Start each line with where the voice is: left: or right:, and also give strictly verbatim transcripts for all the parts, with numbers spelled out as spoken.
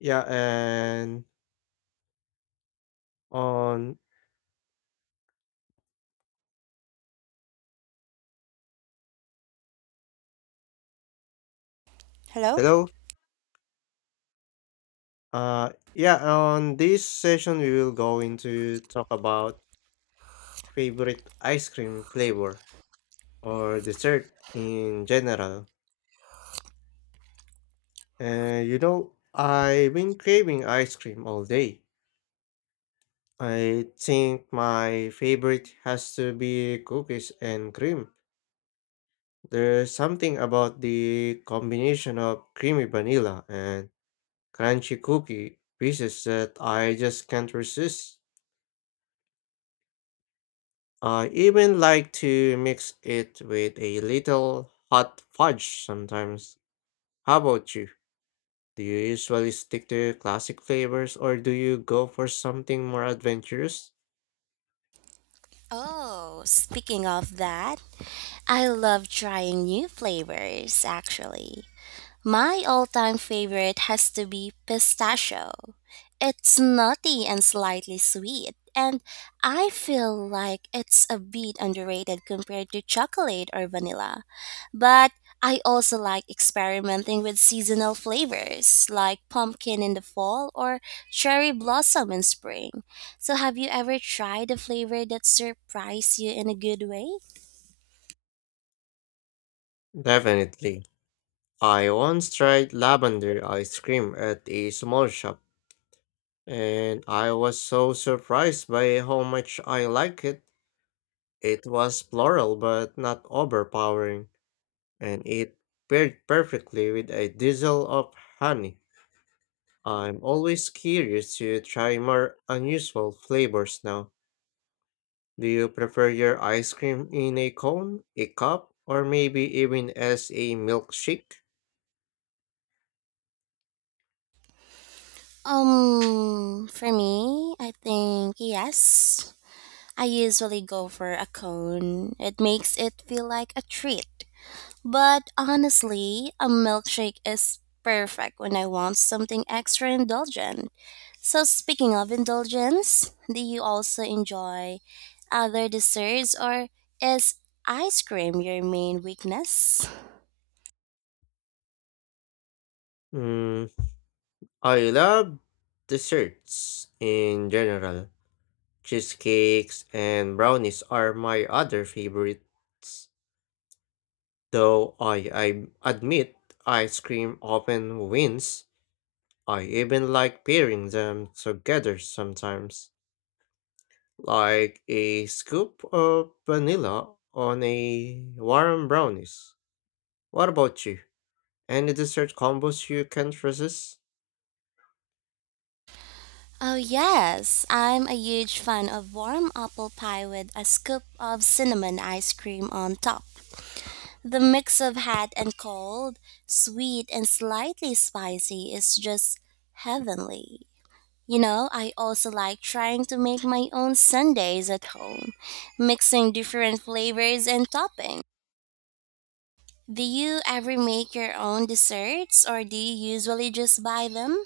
left: Yeah, and on
right: Hello?
left: hello. Uh yeah, on this session we will going to talk about favorite ice cream flavor or dessert in general. And you know, I've been craving ice cream all day. I think my favorite has to be cookies and cream. There's something about the combination of creamy vanilla and crunchy cookie pieces that I just can't resist. I even like to mix it with a little hot fudge sometimes. How about you? Do you usually stick to classic flavors or do you go for something more adventurous?
right: Oh, speaking of that, I love trying new flavors actually. My all time favorite has to be pistachio. It's nutty and slightly sweet, and I feel like it's a bit underrated compared to chocolate or vanilla. But I also like experimenting with seasonal flavors like pumpkin in the fall or cherry blossom in spring. So, have you ever tried a flavor that surprised you in a good way?
left: Definitely. I once tried lavender ice cream at a small shop, and I was so surprised by how much I liked it. It was floral but not overpowering, and it paired perfectly with a drizzle of honey. I'm always curious to try more unusual flavors now. Do you prefer your ice cream in a cone, a cup, or maybe even as a milkshake?
right: Um, for me, I think yes. I usually go for a cone. It makes it feel like a treat. But honestly, a milkshake is perfect when I want something extra indulgent. So, speaking of indulgence, do you also enjoy other desserts or is ice cream your main weakness?
left: Mm, I love desserts in general. Cheesecakes and brownies are my other favorites. Though I, I admit ice cream often wins, I even like pairing them together sometimes, like a scoop of vanilla on a warm brownies. What about you? Any dessert combos you can't resist?
right: Oh, yes. I'm a huge fan of warm apple pie with a scoop of cinnamon ice cream on top. The mix of hot and cold, sweet and slightly spicy is just heavenly. You know, I also like trying to make my own sundaes at home, mixing different flavors and toppings. Do you ever make your own desserts or do you usually just buy them?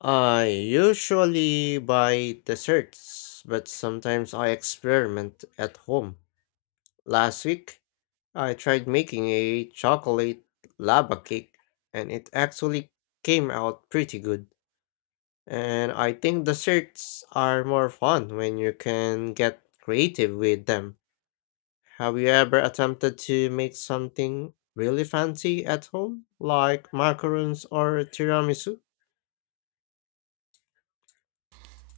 left: I usually buy desserts, but sometimes I experiment at home. Last week, I tried making a chocolate lava cake, and it actually came out pretty good. And I think desserts are more fun when you can get creative with them. Have you ever attempted to make something really fancy at home, like macarons or tiramisu?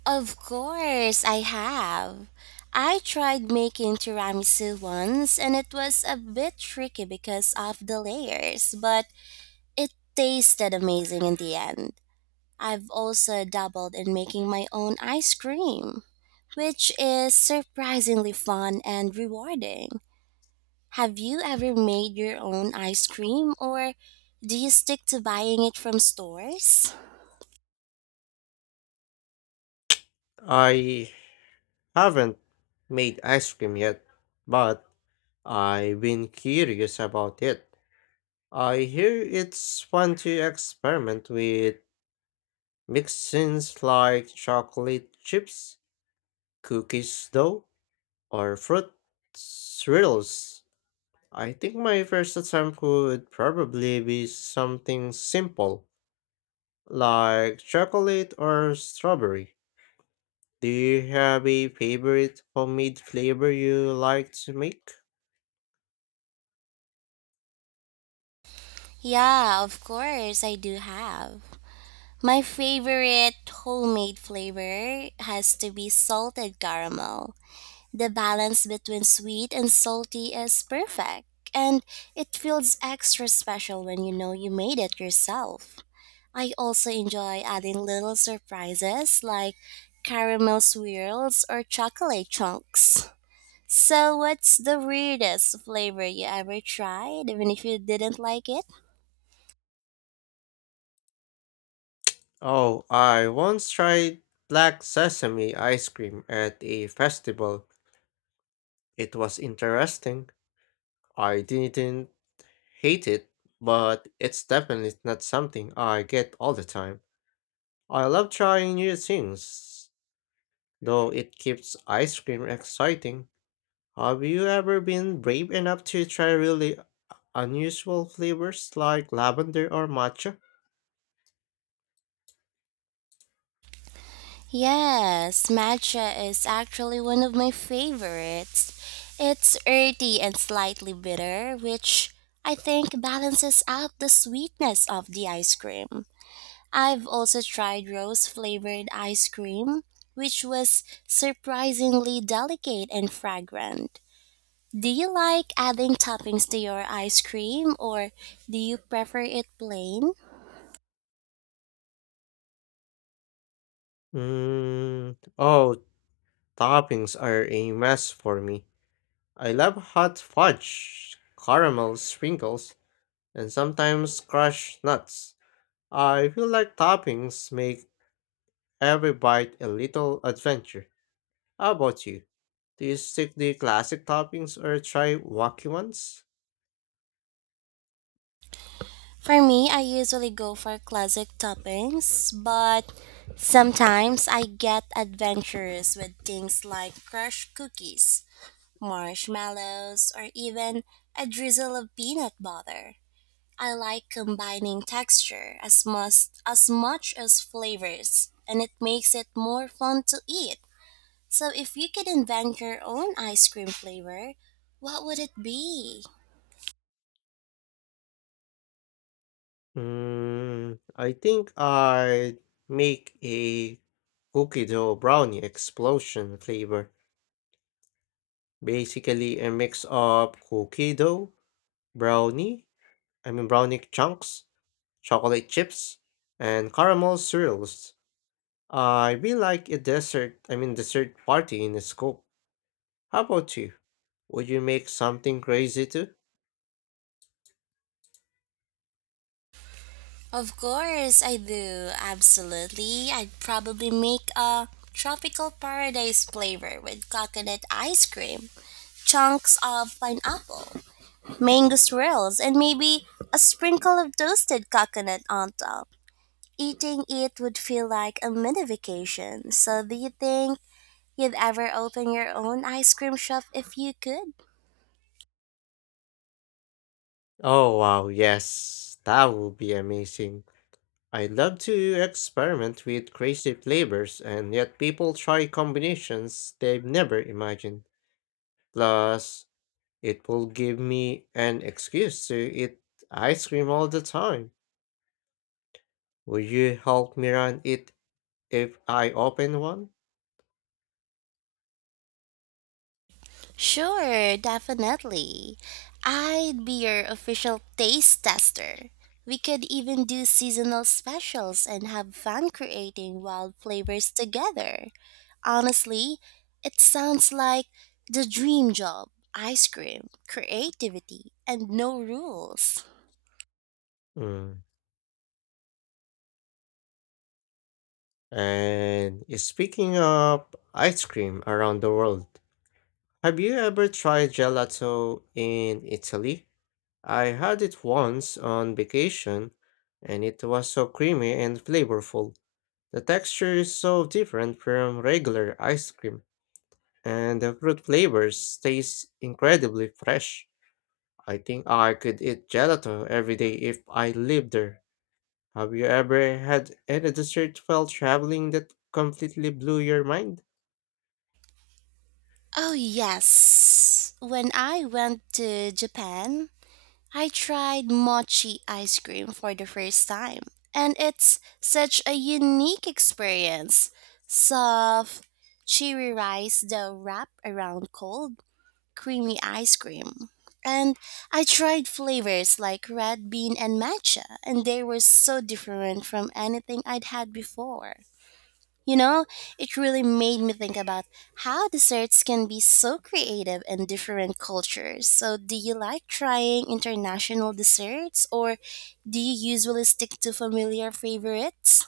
right: Of course, I have. I tried making tiramisu once and it was a bit tricky because of the layers, but it tasted amazing in the end. I've also dabbled in making my own ice cream, which is surprisingly fun and rewarding. Have you ever made your own ice cream or do you stick to buying it from stores?
left: I haven't made ice cream yet, but I've been curious about it. I hear it's fun to experiment with mixins like chocolate chips, cookies dough, or fruit swirls. I think my first attempt would probably be something simple, like chocolate or strawberry? Do you have a favorite homemade flavor you like to make?
right: Yeah, of course, I do have. My favorite homemade flavor has to be salted caramel. The balance between sweet and salty is perfect, and it feels extra special when you know you made it yourself. I also enjoy adding little surprises like caramel swirls or chocolate chunks. So, what's the weirdest flavor you ever tried, even if you didn't like it?
left: Oh, I once tried black sesame ice cream at a festival. It was interesting. I didn't hate it, but it's definitely not something I get all the time. I love trying new things, though it keeps ice cream exciting. Have you ever been brave enough to try really unusual flavors like lavender or matcha?
right: Yes, matcha is actually one of my favorites. It's earthy and slightly bitter, which I think balances out the sweetness of the ice cream. I've also tried rose flavored ice cream, which was surprisingly delicate and fragrant. Do you like adding toppings to your ice cream or do you prefer it plain?
left: Mm, oh, Toppings are a mess for me. I love hot fudge, caramel sprinkles, and sometimes crushed nuts. I feel like toppings make every bite a little adventure. How about you? Do you stick to classic toppings or try wacky ones?
right: For me, I usually go for classic toppings, but sometimes I get adventurous with things like crushed cookies, marshmallows, or even a drizzle of peanut butter. I like combining texture as much as much as flavors, and it makes it more fun to eat. So if you could invent your own ice cream flavor, what would it be?
left: Mm, I think I'd make a cookie dough brownie explosion flavor. Basically, a mix of cookie dough, brownie, I mean brownie chunks, chocolate chips, and caramel swirls. I'd be like a dessert, I mean dessert party in a scoop. How about you? Would you make something crazy too?
right: Of course, I do. Absolutely. I'd probably make a tropical paradise flavor with coconut ice cream, chunks of pineapple, mango swirls, and maybe a sprinkle of toasted coconut on top. Eating it would feel like a mini vacation. So, do you think you'd ever open your own ice cream shop if you could?
left: Oh wow, yes, that would be amazing. I love to experiment with crazy flavors, and yet people try combinations they've never imagined. Plus, it will give me an excuse to eat ice cream all the time. Would you help me run it if I open one?
right: Sure, definitely. I'd be your official taste tester. We could even do seasonal specials and have fun creating wild flavors together. Honestly, it sounds like the dream job ice cream, creativity, and no rules.
left: Hmm. And speaking of ice cream around the world, have you ever tried gelato in Italy? I had it once on vacation, and it was so creamy and flavorful. The texture is so different from regular ice cream, and the fruit flavors taste incredibly fresh. I think I could eat gelato every day if I lived there. Have you ever had any dessert while traveling that completely blew your mind?
right: Oh, yes. When I went to Japan, I tried mochi ice cream for the first time, and it's such a unique experience. Soft, cheery rice dough wrapped around cold, creamy ice cream. And I tried flavors like red bean and matcha, and they were so different from anything I'd had before. You know, it really made me think about how desserts can be so creative in different cultures. So, do you like trying international desserts or do you usually stick to familiar favorites?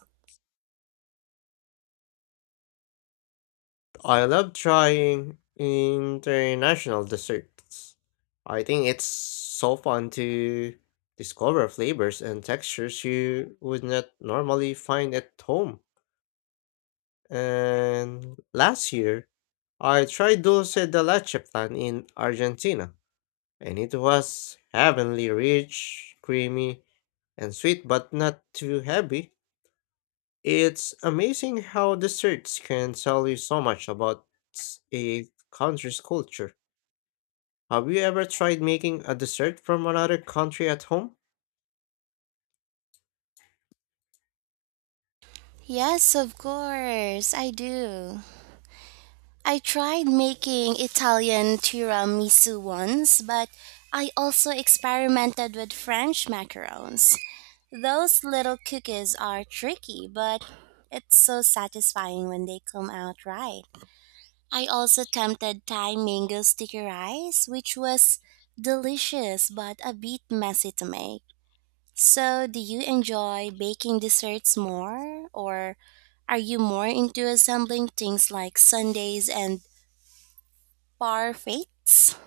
left: I love trying international desserts. I think it's so fun to discover flavors and textures you would not normally find at home. And last year, I tried dulce de leche plan in Argentina, and it was heavenly rich, creamy, and sweet, but not too heavy. It's amazing how desserts can tell you so much about a country's culture. Have you ever tried making a dessert from another country at home?
right: Yes, of course, I do. I tried making Italian tiramisu once, but I also experimented with French macarons. Those little cookies are tricky, but it's so satisfying when they come out right. I also attempted Thai mango sticky rice, which was delicious but a bit messy to make. So, do you enjoy baking desserts more, or are you more into assembling things like sundaes and parfaits?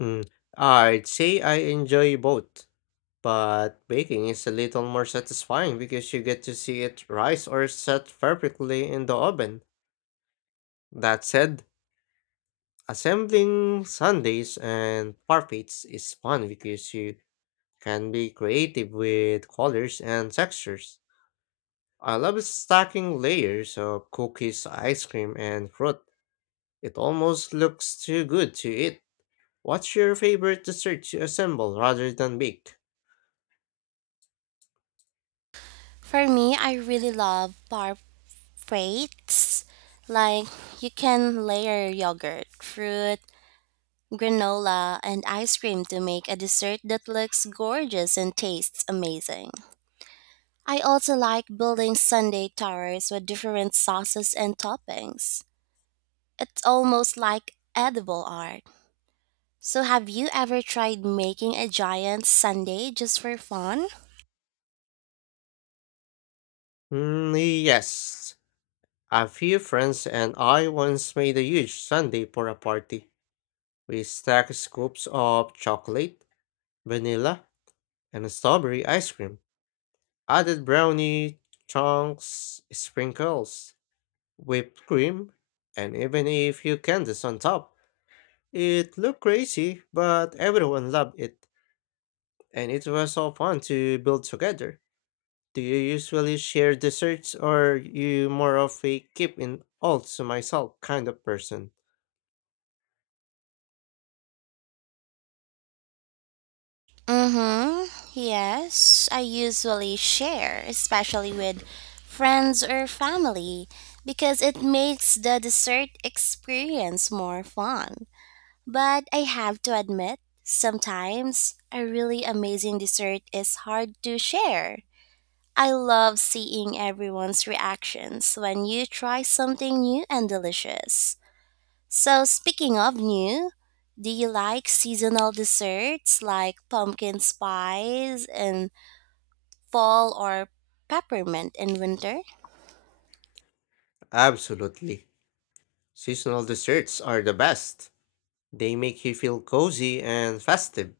left: Mm, I'd say I enjoy both, but baking is a little more satisfying because you get to see it rise or set perfectly in the oven. That said, assembling sundaes and parfaits is fun because you can be creative with colors and textures. I love stacking layers of cookies, ice cream, and fruit. It almost looks too good to eat. What's your favorite dessert to assemble rather than bake?
right: For me, I really love parfaits. Like, you can layer yogurt, fruit, granola, and ice cream to make a dessert that looks gorgeous and tastes amazing. I also like building sundae towers with different sauces and toppings. It's almost like edible art. So, have you ever tried making a giant sundae just for fun?
left: Mm, yes. A few friends and I once made a huge sundae for a party. We stacked scoops of chocolate, vanilla, and strawberry ice cream, added brownie chunks, sprinkles, whipped cream, and even a few candies on top. It looked crazy, but everyone loved it, and it was so fun to build together. Do you usually share desserts or you more of a keep in all to myself kind of person?
right: Mm-hmm. Yes, I usually share, especially with friends or family, because it makes the dessert experience more fun. But I have to admit, sometimes a really amazing dessert is hard to share. I love seeing everyone's reactions when you try something new and delicious. So, speaking of new, do you like seasonal desserts like pumpkin spice in fall or peppermint in winter?
left: Absolutely. Seasonal desserts are the best. They make you feel cozy and festive.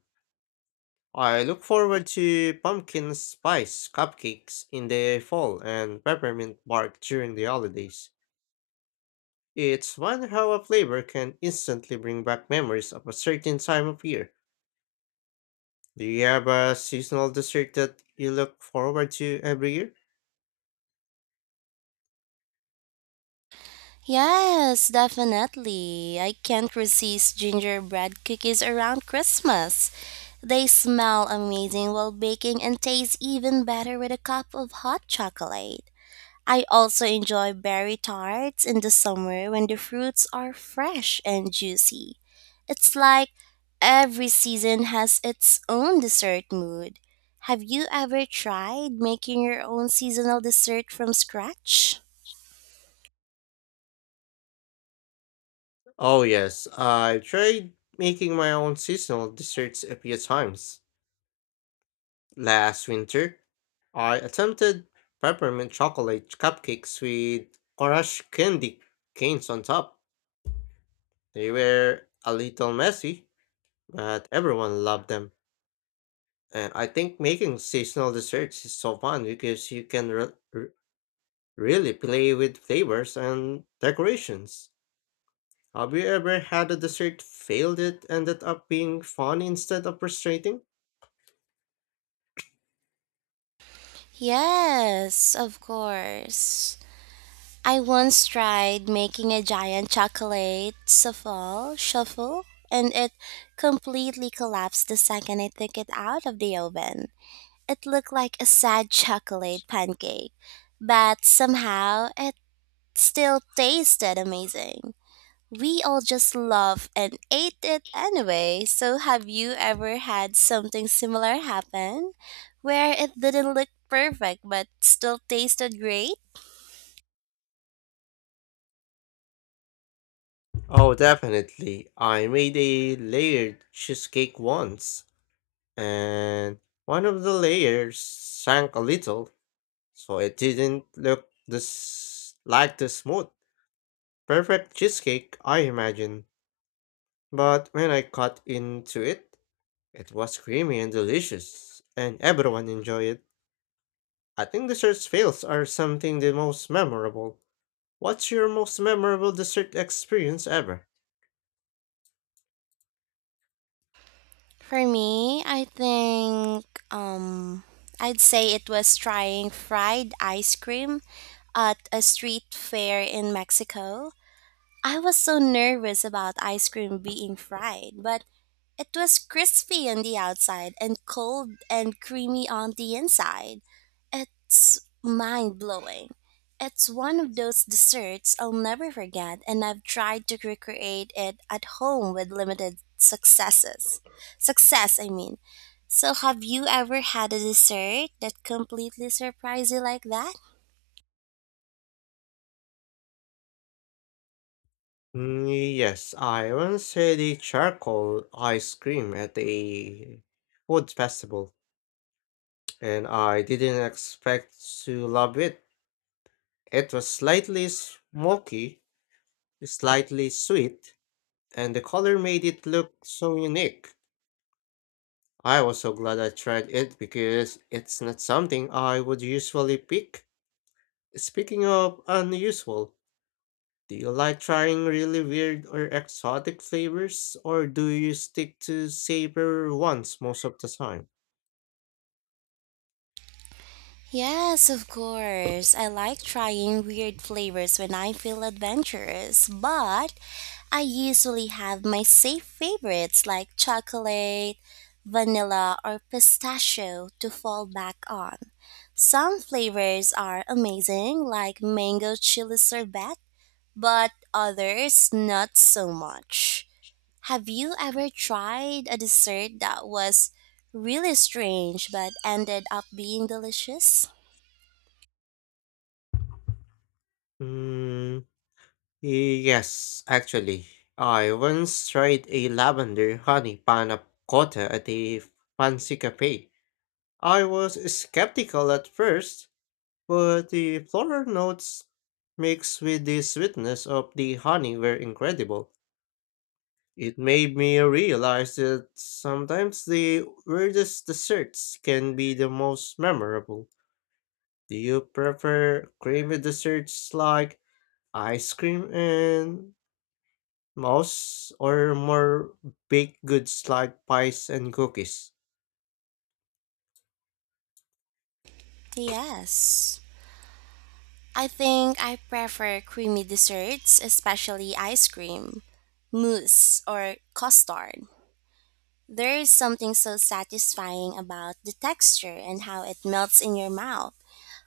left: I look forward to pumpkin spice cupcakes in the fall and peppermint bark during the holidays. It's fun how a flavor can instantly bring back memories of a certain time of year. Do you have a seasonal dessert that you look forward to every year?
right: Yes, definitely. I can't resist gingerbread cookies around Christmas. They smell amazing while baking and taste even better with a cup of hot chocolate. I also enjoy berry tarts in the summer when the fruits are fresh and juicy. It's like every season has its own dessert mood. Have you ever tried making your own seasonal dessert from scratch?
left: Oh yes, I tried making my own seasonal desserts a few times. Last winter, I attempted peppermint chocolate cupcakes with orange candy canes on top. They were a little messy, but everyone loved them. And I think making seasonal desserts is so fun because you can re- re- really play with flavors and decorations. Have you ever had a dessert failed it ended up being fun instead of frustrating?
right: Yes, of course. I once tried making a giant chocolate souffle shuffle and it completely collapsed the second I took it out of the oven. It looked like a sad chocolate pancake, but somehow it still tasted amazing. We all just loved and ate it anyway. So, have you ever had something similar happen where it didn't look perfect but still tasted great?
left: Oh, definitely. I made a layered cheesecake once, and one of the layers sank a little, so it didn't look this like the smooth, perfect cheesecake I imagine. But when I cut into it, it was creamy and delicious, and everyone enjoyed it. I think desserts fails are something the most memorable. What's your most memorable dessert experience ever?
right: For me, I think um I'd say it was trying fried ice cream at a street fair in Mexico. I was so nervous about ice cream being fried, but it was crispy on the outside and cold and creamy on the inside. It's mind blowing. It's one of those desserts I'll never forget, and I've tried to recreate it at home with limited successes. Success, I mean. So, have you ever had a dessert that completely surprised you like that?
left: Mm, yes, I once had a charcoal ice cream at a food festival, and I didn't expect to love it. It was slightly smoky, slightly sweet, and the color made it look so unique. I was so glad I tried it because it's not something I would usually pick. Speaking of unusual, do you like trying really weird or exotic flavors, or do you stick to safer ones most of the time?
right: Yes, of course. I like trying weird flavors when I feel adventurous, but I usually have my safe favorites like chocolate, vanilla, or pistachio to fall back on. Some flavors are amazing, like mango chili sorbet, but others not so much. Have you ever tried a dessert that was really strange but ended up being delicious?
left: Mm, yes, actually. I once tried a lavender honey panna cotta at a fancy cafe. I was skeptical at first, but the floral notes mixed with the sweetness of the honey were incredible. It made me realize that sometimes the weirdest desserts can be the most memorable. Do you prefer creamy desserts like ice cream and mousse or more baked goods like pies and cookies?
right: Yes. I think I prefer creamy desserts, especially ice cream, mousse, or custard. There is something so satisfying about the texture and how it melts in your mouth.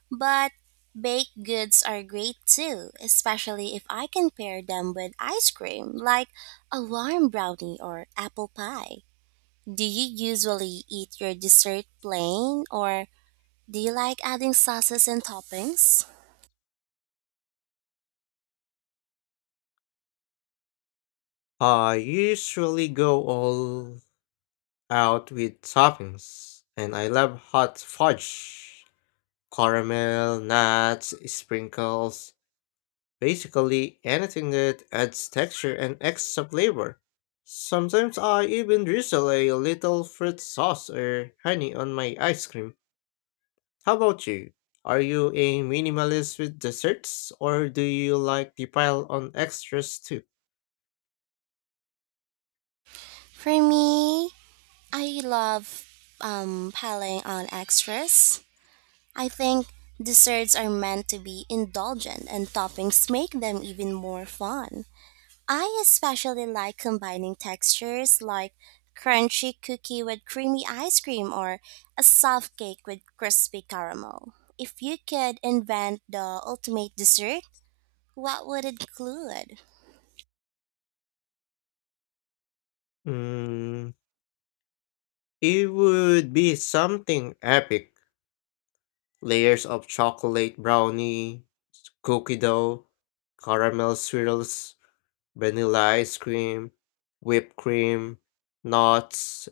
right: But baked goods are great too, especially if I can pair them with ice cream, like a warm brownie or apple pie. Do you usually eat your dessert plain, or do you like adding sauces and toppings?
left: I usually go all out with toppings, and I love hot fudge, caramel, nuts, sprinkles, basically anything that adds texture and extra flavor. Sometimes I even drizzle a little fruit sauce or honey on my ice cream. How about you? Are you a minimalist with desserts, or do you like to pile on extras too?
right: For me, I love um, piling on extras. I think desserts are meant to be indulgent, and toppings make them even more fun. I especially like combining textures like crunchy cookie with creamy ice cream or a soft cake with crispy caramel. If you could invent the ultimate dessert, what would it include?
left: Mm, it would be something epic. Layers of chocolate brownie, cookie dough, caramel swirls, vanilla ice cream, whipped cream, nuts,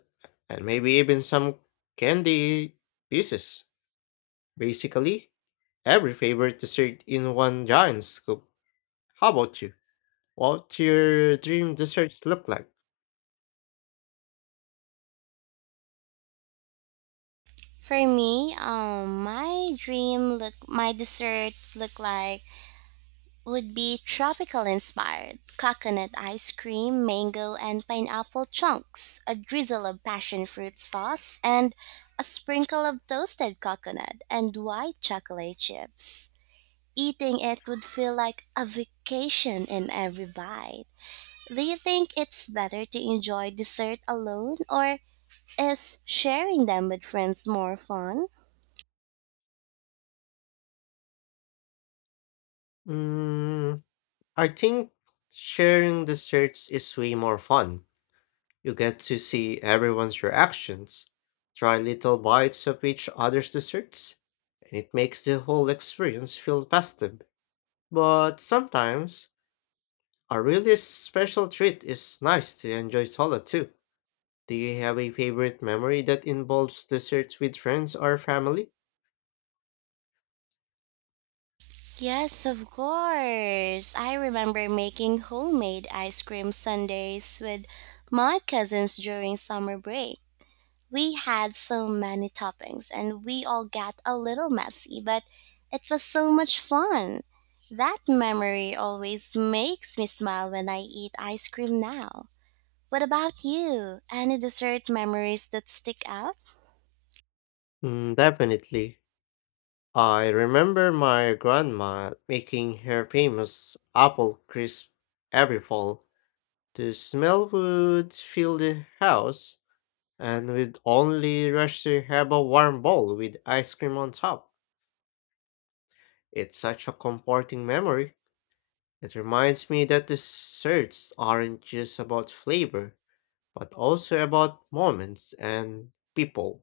left: and maybe even some candy pieces. Basically, every favorite dessert in one giant scoop. How about you? What your dream desserts look like?
right: For me, um, my dream look, my dessert look like would be tropical inspired coconut ice cream, mango and pineapple chunks, a drizzle of passion fruit sauce, and a sprinkle of toasted coconut and white chocolate chips. Eating it would feel like a vacation in every bite. Do you think it's better to enjoy dessert alone or is sharing them with friends more fun?
left: Mm, I think sharing desserts is way more fun. You get to see everyone's reactions, try little bites of each other's desserts, and it makes the whole experience feel festive. But sometimes a really special treat is nice to enjoy solo too. Do you have a favorite memory that involves desserts with friends or family?
right: Yes, of course. I remember making homemade ice cream sundaes with my cousins during summer break. We had so many toppings and we all got a little messy, but it was so much fun. That memory always makes me smile when I eat ice cream now. What about you? Any dessert memories that stick out?
left: Mm, definitely. I remember my grandma making her famous apple crisp every fall. The smell would fill the house, and we'd only rush to have a warm bowl with ice cream on top. It's such a comforting memory. It reminds me that desserts aren't just about flavor, but also about moments and people.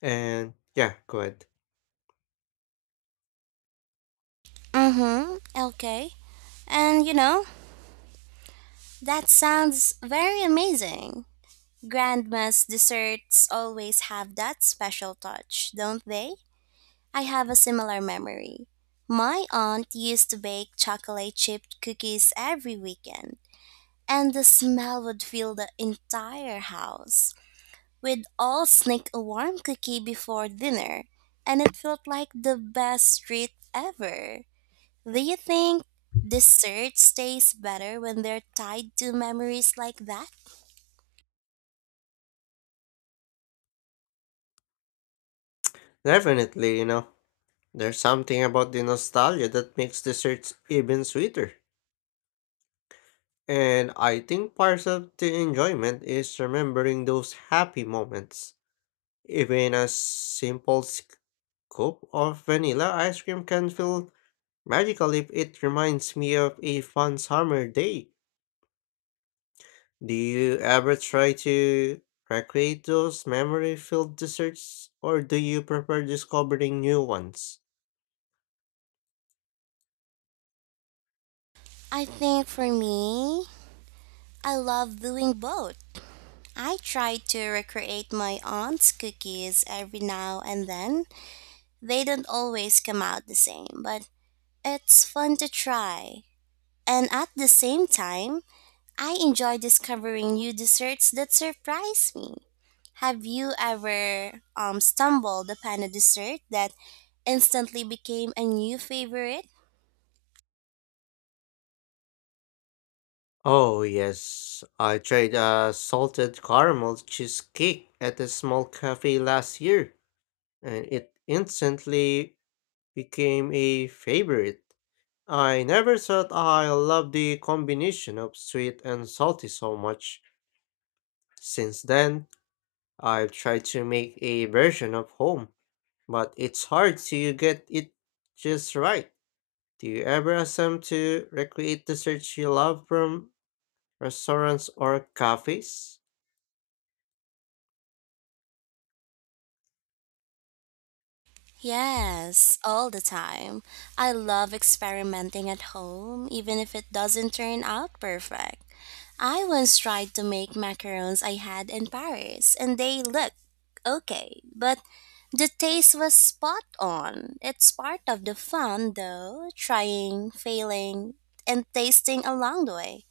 left: And yeah, go ahead.
right: Mm hmm, okay. And you know, that sounds very amazing. Grandma's desserts always have that special touch, don't they? I have a similar memory. My aunt used to bake chocolate chip cookies every weekend, and the smell would fill the entire house. We'd all sneak a warm cookie before dinner, and it felt like the best treat ever. Do you think desserts taste better when they're tied to memories like that?
left: Definitely, you know, there's something about the nostalgia that makes desserts even sweeter. And I think part of the enjoyment is remembering those happy moments. Even a simple scoop of vanilla ice cream can feel magical if it reminds me of a fun summer day. Do you ever try to recreate those memory filled desserts, or do you prefer discovering new ones?
right: I think for me, I love doing both. I try to recreate my aunt's cookies every now and then. They don't always come out the same, but it's fun to try. And at the same time, I enjoy discovering new desserts that surprise me. Have you ever um, stumbled upon a dessert that instantly became a new favorite?
left: Oh, yes, I tried a salted caramel cheesecake at a small cafe last year, and it instantly became a favorite. I never thought I loved the combination of sweet and salty so much. Since then, I've tried to make a version of home, but it's hard to get it just right. Do you ever attempt to recreate desserts you love from restaurants or cafes?
right: Yes, all the time. I love experimenting at home, even if it doesn't turn out perfect. I once tried to make macarons I had in Paris, and they looked okay, but the taste was spot on. It's part of the fun, though, trying, failing, and tasting along the way.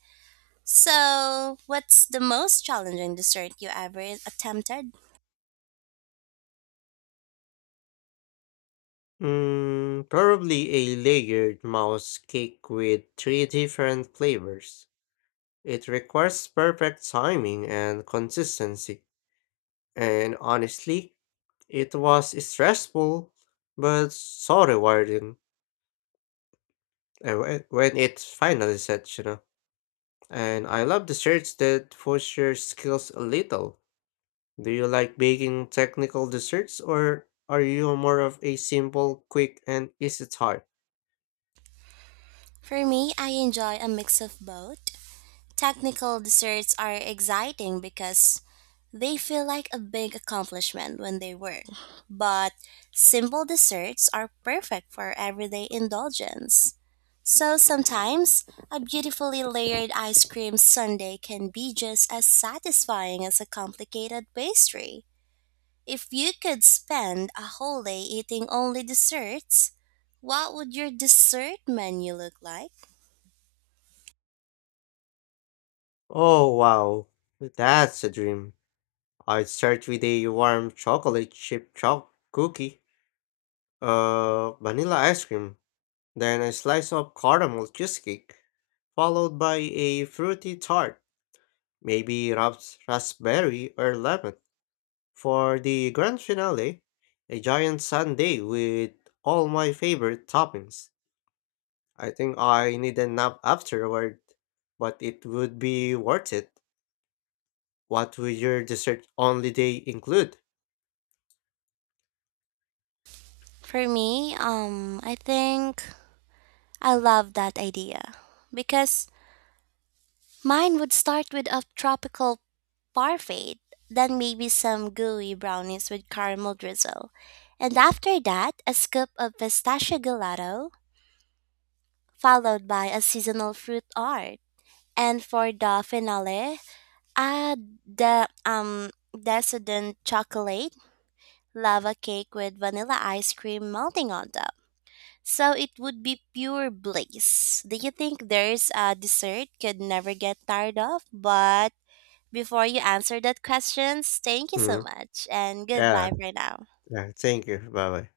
right: So, what's the most challenging dessert you ever attempted?
left: Mm, probably a layered mouse cake with three different flavors. It requires perfect timing and consistency. And honestly, it was stressful, but so rewarding uh, whe- when it's finally set, you know. And I love desserts that push your skills a little. Do you like baking technical desserts or are you more of a simple, quick, and easy type?
right: For me, I enjoy a mix of both. Technical desserts are exciting because they feel like a big accomplishment when they work, but simple desserts are perfect for everyday indulgence. So sometimes a beautifully layered ice cream sundae can be just as satisfying as a complicated pastry. If you could spend a whole day eating only desserts, what would your dessert menu look like?
left: Oh wow, that's a dream. I'd start with a warm chocolate chip choc cookie, uh, vanilla ice cream, then a slice of caramel cheesecake, followed by a fruity tart, maybe raps- raspberry or lemon. For the grand finale, a giant sundae with all my favorite toppings. I think I need a nap afterward, but it would be worth it. What would your dessert only day include?
right: For me, um, I think I love that idea because mine would start with a tropical parfait, then maybe some gooey brownies with caramel drizzle, and after that, a scoop of pistachio gelato, followed by a seasonal fruit art. And for the finale, add the um decadent chocolate lava cake with vanilla ice cream melting on top. So it would be pure bliss. Do you think there's a dessert could never get tired of? But before you answer that questions, thank you so
left: Mm.
right: much and goodbye
left: Yeah,
right: for now.
left: yeah. Thank you. Bye bye.